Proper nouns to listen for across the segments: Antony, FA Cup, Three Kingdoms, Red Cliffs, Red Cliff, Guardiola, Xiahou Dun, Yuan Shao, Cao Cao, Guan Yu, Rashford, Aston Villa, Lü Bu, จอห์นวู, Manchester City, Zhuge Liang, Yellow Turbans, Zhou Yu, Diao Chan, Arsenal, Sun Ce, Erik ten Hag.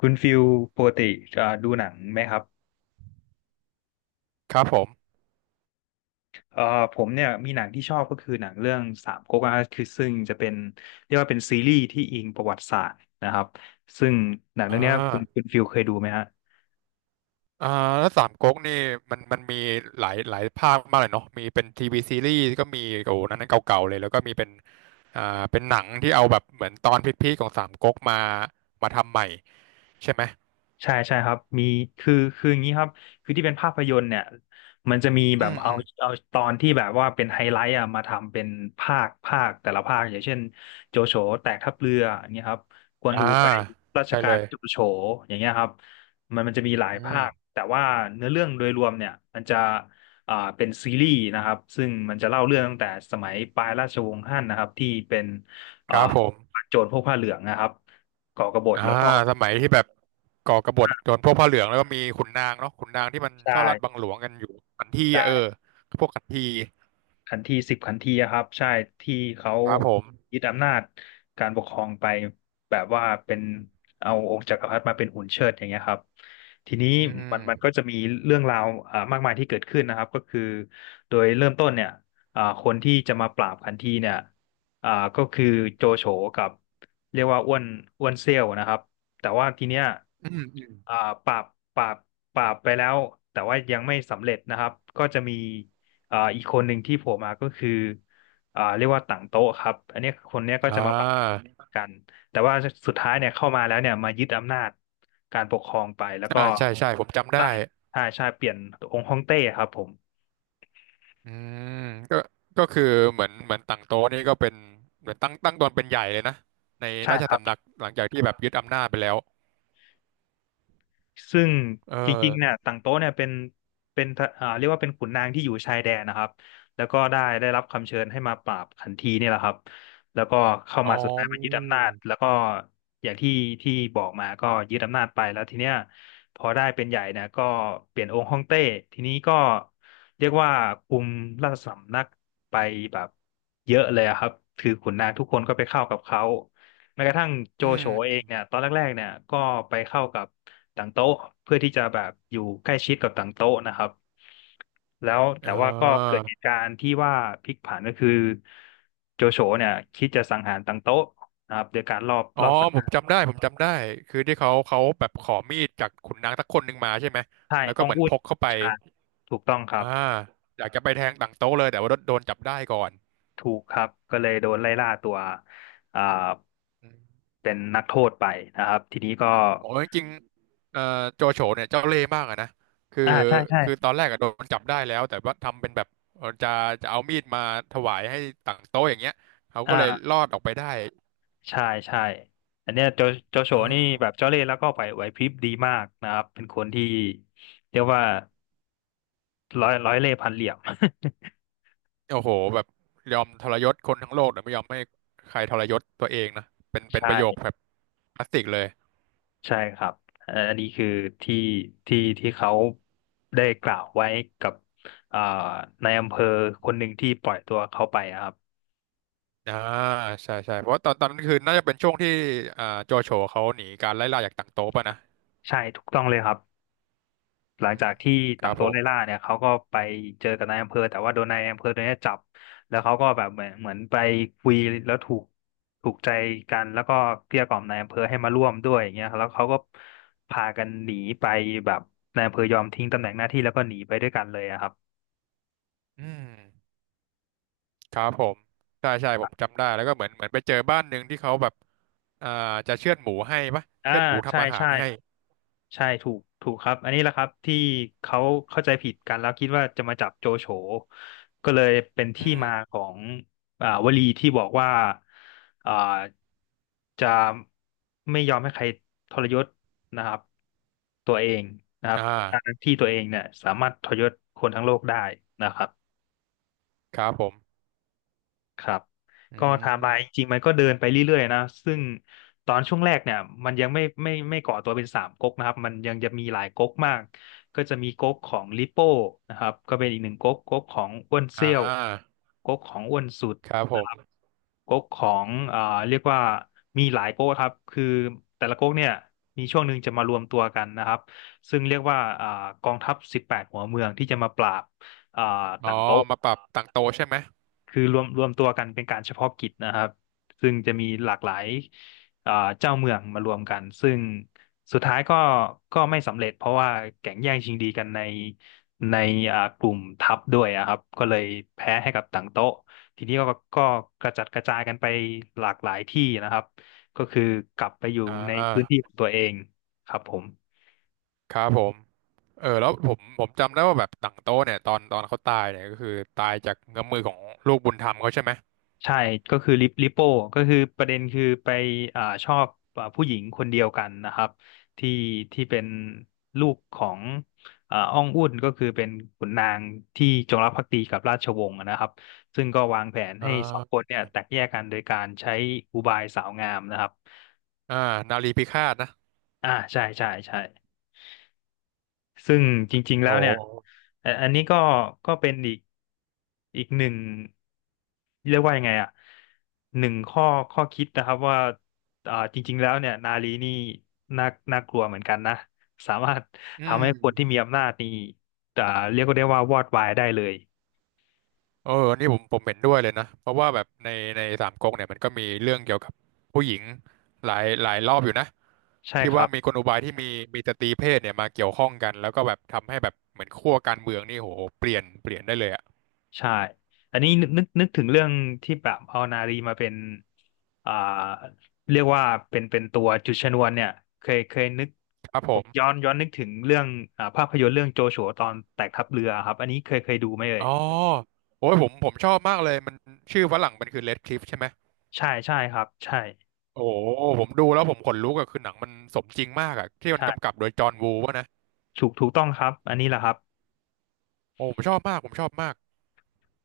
คุณฟิลปกติดูหนังไหมครับครับผมเอ่อผมเนี่ยมีหนังที่ชอบก็คือหนังเรื่องสามก๊กนะครับคือซึ่งจะเป็นเรียกว่าเป็นซีรีส์ที่อิงประวัติศาสตร์นะครับซึ่งหนังอ่เรื่องเนี้ยคุณาฟิลเคยดูไหมฮะ อ่าแล้วสามก๊กนี่มันมีหลายภาคมากเลยเนาะมีเป็นทีวีซีรีส์ก็มีโอ้โหนั้นเก่าๆเลยแล้วก็มีเป็นอ่าเป็นหนังที่เอาแบบเหมือนตอนพีคๆของสามก๊กมามาทำใหม่ใช่ไหมใช่ใช่ครับมีคืออย่างนี้ครับคือที่เป็นภาพยนตร์เนี่ยมันจะมีอืแบบมเอาอืมเอาตอนที่แบบว่าเป็นไฮไลท์อะมาทำเป็นภาคแต่ละภาคอย่างเช่นโจโฉแตกทัพเรืออย่างเงี้ยครับกวนอ่าอูไปราชใช่กาเลรยโจโฉอย่างเงี้ยครับมันจะมีหลายอืภาคมแต่ว่าเนื้อเรื่องโดยรวมเนี่ยมันจะเป็นซีรีส์นะครับซึ่งมันจะเล่าเรื่องตั้งแต่สมัยปลายราชวงศ์ฮั่นนะครับที่เป็นคอ่ารับผมโจรพวกผ้าเหลืองนะครับก่อกบฏอ่าแล้วก็สมัยที่แบบก่อกบฏโดนพวกผ้าเหลืองแล้วก็มีขุนนางเนาะขุนนางที่มันชอบลัดบัใช่ งหลวงกันอยู่ขันทีอะเออพวกขันทีขันทีสิบขันทีอะครับใช่ที่เขาครับผมยึดอำนาจการปกครองไปแบบว่าเป็นเอาองค์จักรพรรดิมาเป็นหุ่นเชิดอย่างเงี้ยครับทีนี้อืมันก็มจะมีเรื่องราวมากมายที่เกิดขึ้นนะครับก็คือโดยเริ่มต้นเนี่ยคนที่จะมาปราบขันทีเนี่ยอ่าก็คือโจโฉกับเรียกว่าอ้วนอ้วนเซี่ยวนะครับแต่ว่าทีเนี้ยอืมอืมอ่าปราบปราบปราบไปแล้วแต่ว่ายังไม่สำเร็จนะครับก็จะมี อีกคนหนึ่งที่โผล่มาก็คือเรียกว่าต่างโต๊ะครับอันเนี้ยคนเนี้ยก็อ่จะมาปะา กันแต่ว่าสุดท้ายเนี่ยเข้ามาแล้วเนี่ยมายึดอำนาจการปกครองไปแล้วก็อ่าใช่ใช่ผมจำได้ตั้งใช่ใช่เปลี่ยนองค์ฮ่องเต้ครับผมอืมก็ก็คือเหมือนตั้งโต๊ะนี่ก็เป็นเหมือนตั้งตนเป็นใหญ่เลยนะในใช่ราชครัสำบ นักหลังจากที่แบบยึดอำนาจไปแล้วซึ่งเอจริงๆเนี่ยอต่างโต๊ะเนี่ยเป็นเรียกว่าเป็นขุนนางที่อยู่ชายแดนนะครับแล้วก็ได้รับคำเชิญให้มาปราบขันทีนี่แหละครับแล้วก็เข้าอ๋อมาสุดท้ายมายึดอำนาจแล้วก็อย่างที่ที่บอกมาก็ยึดอำนาจไปแล้วทีเนี้ยพอได้เป็นใหญ่เนี่ยก็เปลี่ยนองค์ฮ่องเต้ทีนี้ก็เรียกว่าคุมราชสำนักไปแบบเยอะเลยอะครับคือขุนนางทุกคนก็ไปเข้ากับเขา แม้กระทั่งโจอืโฉมเองเนี่ยตอนแรกๆเนี่ยก็ไปเข้ากับต่างโต๊ะเพื่อที่จะแบบอยู่ใกล้ชิดกับต่างโต๊ะนะครับแล้วแต่เอว่าก็เกิอดเหตุการณ์ที่ว่าพลิกผันก็คือโจโฉเนี่ยคิดจะสังหารต่างโต๊ะนะครับโดยการรอบอ๋อรอบสังผหามรจำได้ผมจำได้คือที่เขาแบบขอมีดจากขุนนางสักคนหนึ่งมาใช่ไหมใช่แล้วก็อ้องเหมือนอุ่พนกเข้าไปใชาถูกต้องครัอ่าบอยากจะไปแทงตั้งโต๊ะเลยแต่ว่าโดนจับได้ก่อน ถูกครับก็เลยโดนไล่ล่าตัวอ่าเป็นนักโทษไปนะครับทีนี้ก็โอ้ยจริงๆโจโฉเนี่ยเจ้าเล่ห์มากอะนะคืออ่าใช่คือใช่ตอนแรกอะโดนจับได้แล้วแต่ว่าทำเป็นแบบเอ่อจะจะเอามีดมาถวายให้ต่างโต๊ะอย่างเงี้ยเขาก็เลยรอ่า อดออกไปได้ใช่ใช่ อันเนี้ยโจโฉอ่นี่แบบาเจ้าเล่ห์แล้วก็ไหวพริบดีมากนะครับ เป็นคนที่เรียกว่าร้อยเล่ห์พันเหลี่ยม โอ้โหแบบยอมทรยศคนทั้งโลกแต่ไม่ยอมให้ใครทรยศตัวเองนะเป็น เป็นใช่ประโยคแบบคลาสสิกเลยใช่ครับอันนี้คือที่ที่เขาได้กล่าวไว้กับอ่าในายอำเภอคนหนึ่งที่ปล่อยตัวเขาไปอะครับ อ่าใช่ใช่เพราะว่าตอนนั้นคือน่าจะเป็นช่วงที่อ่าโจโฉเขาหนีการไล่ล่าจากต่างโต๊ะป่ะนะใช่ถูกต้องเลยครับ หลังอืจามกที่คต่ารังบตัผวมไล่ล่าเนี่ยเขาก็ไปเจอกับนายอำเภอแต่ว่าโดนนายอำเภอตัวเนี้ยจับแล้วเขาก็แบบเหมือนไปคุยแล้วถูกใจกันแล้วก็เกลี้ยกล่อมนายอำเภอให้มาร่วมด้วยอย่างเงี้ยแล้วเขาก็พากันหนีไปแบบนายอำเภอยอมทิ้งตำแหน่งหน้าที่แล้วก็หนีไปด้วยกันเลยอะครับอืม ครับผมใช่ใช่ผมจำได้แล้วก็เหมือนไปเจอบ้านหนึ่งที่เขาแบบอ่าจะเชือดหมูให้ปะอ่าเชือดหมูใช่ทำอาหาใช่ รให้ใช่ถูกครับอันนี้แหละครับที่เขาเข้าใจผิดกันแล้วคิดว่าจะมาจับโจโฉก็เลยเป็นอืที่มมาของวลีที่บอกว่าอ่าจะไม่ยอมให้ใครทรยศนะครับตัวเองนะครัอ่บทั้างที่ตัวเองเนี่ยสามารถทรยศคนทั้งโลกได้นะครับ ครับผมครับอืก็ไทม์ไลน์จมริงๆมันก็เดินไปเรื่อยๆนะซึ่งตอนช่วงแรกเนี่ยมันยังไม่ไม่ก่อตัวเป็นสามก๊กนะครับมันยังจะมีหลายก๊กมากก็จะมีก๊กของลิโป้นะครับก็เป็นอีกหนึ่งก๊กก๊กของอ้วนอ่เซี่ยวาก๊กของอ้วนสุดครับผมก๊กของเรียกว่ามีหลายก๊กครับคือแต่ละก๊กเนี่ยมีช่วงหนึ่งจะมารวมตัวกันนะครับซึ่งเรียกว่ากองทัพ18หัวเมืองที่จะมาปราบอ่าอ๋อต่างโต๊ มาปรับต่างโตะใช่ไหมคือรวมตัวกันเป็นการเฉพาะกิจนะครับซึ่งจะมีหลากหลายอ่าเจ้าเมืองมารวมกันซึ่งสุดท้ายก็ไม่สำเร็จเพราะว่าแก่งแย่งชิงดีกันในในกลุ่มทัพด้วยอะครับก็เลยแพ้ให้กับต่างโต๊ะทีนี้ก็ก็กระจัดกระจายกันไปหลากหลายที่นะครับก็คือกลับไปอยู่อในพื้น่าที่ของตัวเองครับผม ครับผมเออแล้วผมจำได้ว่าแบบต่างโตะเนี่ยตอนเขาตายเนี่ยก็คือตายจากเงื้อมมือของลูกบุญธรรมเขาใช่ไหมใช่ก็คือลิโป้ก็คือประเด็นคือไปชอบผู้หญิงคนเดียวกันนะครับที่เป็นลูกของอ้องอุ่นก็คือเป็นขุนนางที่จงรักภักดีกับราชวงศ์นะครับซึ่งก็วางแผนอ่ให้สองคนาเนี่ยแตกแยกกันโดยการใช้อุบายสาวงามนะครับอ่านารีพิฆาตนะใช่ใช่ใช่ ซึ่งจริงๆโอแล้วเนี่ย้อันนี้ก็เป็นอีกหนึ่งเรียกว่ายังไงอ่ะหนึ่งข้อคิดนะครับว่าจริงๆแล้วเนี่ยนารีนี่น่ากลัวเหมือนกันนะสามารถอืทำม ให้คนที่มีอำนาจนี่อ่าเรียกได้ว่าวอดวายได้เลยเอออันนี่ผมเห็นด้วยเลยนะ เพราะว่าแบบในในสามก๊กเนี่ยมันก็มีเรื่องเกี่ยวกับผู้หญิงหลายรอบอยู่นะใช่ที่ครัว่าบ มีกลอุบายที่มีสตรีเพศเนี่ยมาเกี่ยวข้องกันแล้วก็แบบทำให้แบบเหมือนขั้วการเมืองนี่โหเปลี่ยนได้เลยอะใช่ อันนี้นึกถึงเรื่องที่แบบเอานารีมาเป็นอ่าเรียกว่าเป็นตัวจุดชนวนเนี่ยเคยนึกครับผผมมย้อนนึกถึงเรื่องภาพยนตร์เรื่องโจชัวตอนแตกทัพเรือครับอันนี้เคยดูไหมเอ่ยอ๋อโอ้ยผมชอบมากเลยมันชื่อฝรั่งมันคือ Red Cliff ใช่ไหมใช่ใช่ครับใช่โอ้โหผมดูแล้วผมขนลุกอะคือหนังมันสมจริงมากอะที่มันใช่กำกับโดยจอห์นวูวะนะถูกต้องครับอันนี้แหละครับโอ้ผมชอบมากผมชอบมาก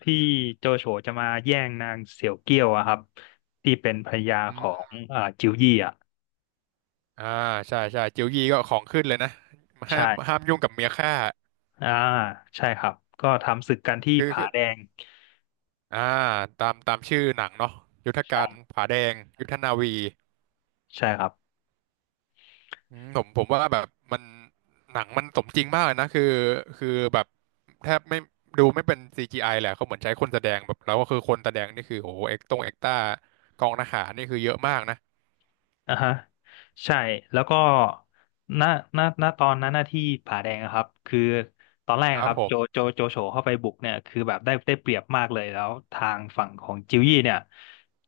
ที่โจโฉจะมาแย่งนางเสี่ยวเกี้ยวอะครับที่เป็นภรรยาของจิวยี่อ่ะอ่าใช่ใช่จิ๋วยีก็ของขึ้นเลยนะห้ามใช่ห้ามยุ่งกับเมียข้าอ่าใช่ครับก็ทำศึกกันที่คือผาคือแดงอ่าตามชื่อหนังเนาะยุทธใชการ่ผาแดงยุทธนาวีใช่ครับ อืมผมว่าแบบมันหนังมันสมจริงมากเลยนะคือแบบแทบไม่ดูไม่เป็น CGI แหละเขาเหมือนใช้คนแสดงแบบแล้วก็คือคนแสดงนี่คือโอ้โหเอ็กตงเอ็กต้ากองทหารนี่คือเยอะมากนะอ่าฮะใช่แล้วก็ณณตอนนั้นหน้าที่ผาแดงอะครับคือตอนแรกคอะรัคบรับผมโจโฉเข้าไปบุกเนี่ยคือแบบได้เปรียบมากเลยแล้วทางฝั่งของจิวยี่เนี่ย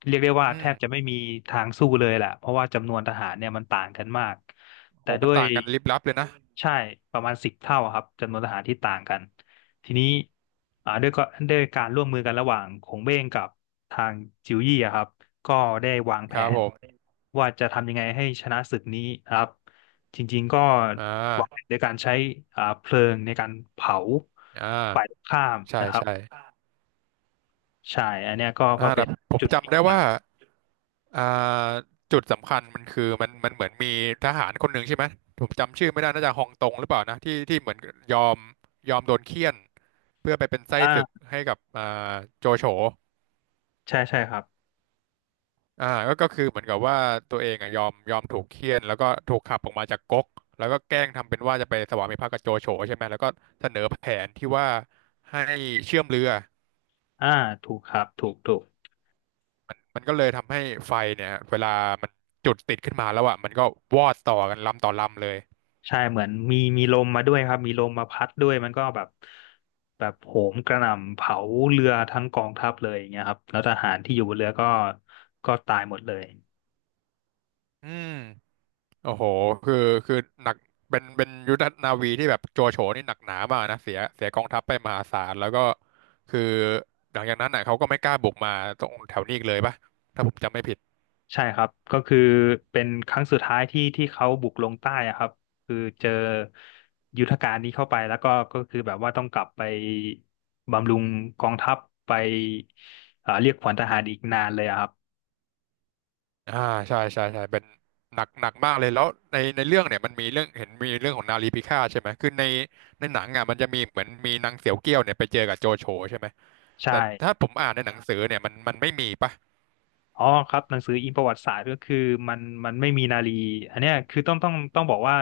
เรียกได้ว่าอืแทมบจะไม่มีทางสู้เลยแหละเพราะว่าจำนวนทหารเนี่ยมันต่างกันมากโหแต่ด้มันวยต่างกันลิบลับเลยนะใช่ประมาณสิบเท่าอะครับจำนวนทหารที่ต่างกัน ทีนี้อ่าด้วยก็ด้วยการร่วมมือกันระหว่างขงเบ้งกับทางจิวยี่อะครับก็ได้วางคแผรับผนมว่าจะทำยังไงให้ชนะศึกนี้นะครับจริงๆก็อ่วางแผนาด้วยการใช้เพลิงในการเผาอ่ฝ่ายตรางข้ามใช่นะครับใช่ใช่อันเนี้ยก็อ่าเป็แต่นผมจุดพลิจำกได้ผัว่า นอ่าจุดสำคัญมันคือมันเหมือนมีทหารคนหนึ่งใช่ไหมผมจำชื่อไม่ได้น่าจะฮองตงหรือเปล่านะที่เหมือนยอมยอมโดนเฆี่ยนเพื่อไปเป็นไส้อ่ศึกาให้กับอ่าโจโฉใช่ใช่ครับอ่าก็ก็คือเหมือนกับว่าตัวเองอ่ะยอมถูกเฆี่ยนแล้วก็ถูกขับออกมาจากก๊กแล้วก็แกล้งทำเป็นว่าจะไปสวามิภักดิ์กับโจโฉใช่ไหมแล้วก็เสนอแผนที่ว่าให้เชื่อมเรืออ่าถูกครับถูก มันก็เลยทำให้ไฟเนี่ยเวลามันจุดติดขึ้นมาแล้วอ่ะมันก็วอดต่อกันลำต่อลำเลยใช่เหมือนมีลมมาด้วยครับมีลมมาพัดด้วยมันก็แบบโหมกระหน่ำเผาเรือทั้งกองทัพเลยอย่างเงี้ยครับแล้วทหารที่อยู่บนเรือก็ตายหมดเลยอืม โอ้โหคือคือหนักเป็นยุทธนาวีที่แบบโจโฉนี่หนักหนามากนะเสียกองทัพไปมหาศาลแล้วก็คือหลังจากนั้นน่ะเขาก็ไม่กล้าบุกมาตรงแถวนี้อีกเลยปะถ้าผมจำไม่ผิดใช่ครับก็คือเป็นครั้งสุดท้ายที่เขาบุกลงใต้อะครับคือเจอยุทธการนี้เข้าไปแล้วก็ก็คือแบบว่าต้องกลับไปบำรุงกองทัพไปเรียกขวัญทหารอีกนานเลยอะครับอ่าใช่ใช่ใช่เป็นหนักมากเลยแล้วในในเรื่องเนี่ยมันมีเรื่องเห็นมีเรื่องของนารีพิฆาตใช่ไหมคือในในหนังอ่ะมันจะมีเหมือนมีนางเสียวเกี้ยวเนี่ยไปเจอกับโจโฉใช่ไหมใช่ แต่ถ้าผมอ่านในหนังสือเนี่ยมัน มันไม่มีปะอ๋อครับหนังสืออิงประวัติศาสตร์ก็คือมันมันไม่มีนารีอันเนี้ยคือต้องบอกว่า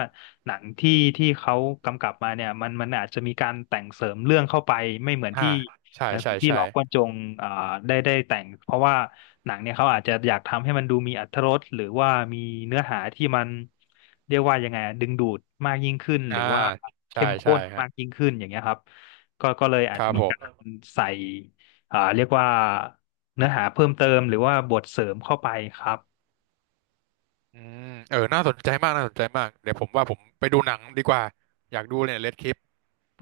หนังที่เขากำกับมาเนี่ยมันอาจจะมีการแต่งเสริมเรื่องเข้าไปไม่เหมือนอ่าที่ใช่หนังใช่สือที่หใช่ลอกกวนจงอ่าได้แต่งเพราะว่าหนังเนี่ยเขาอาจจะอยากทำให้มันดูมีอรรถรสหรือว่ามีเนื้อหาที่มันเรียกว่ายังไงอะดึงดูดมากยิ่งขึ้นหอ่ารือว่าใช่เข้มข้ใช่นฮะมากยิ่งขึ้นอย่างเงี้ยครับก็เลยอาคจจะรับมีผม การใส่เรียกว่า เนื้อหาเพิ่มเติมหรือว่าบทเสริมเข้าไปครับอืมเออ น่าสนใจมาก น่าสนใจมาก เดี๋ยวผมว่าผมไปดูหนังดีกว่า อยากดูเนี่ยเลดคลิป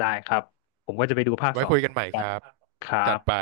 ได้ครับผมก็จะไปดูภาคไว้สองคุยกันใหม่ครับ ครัจับดไป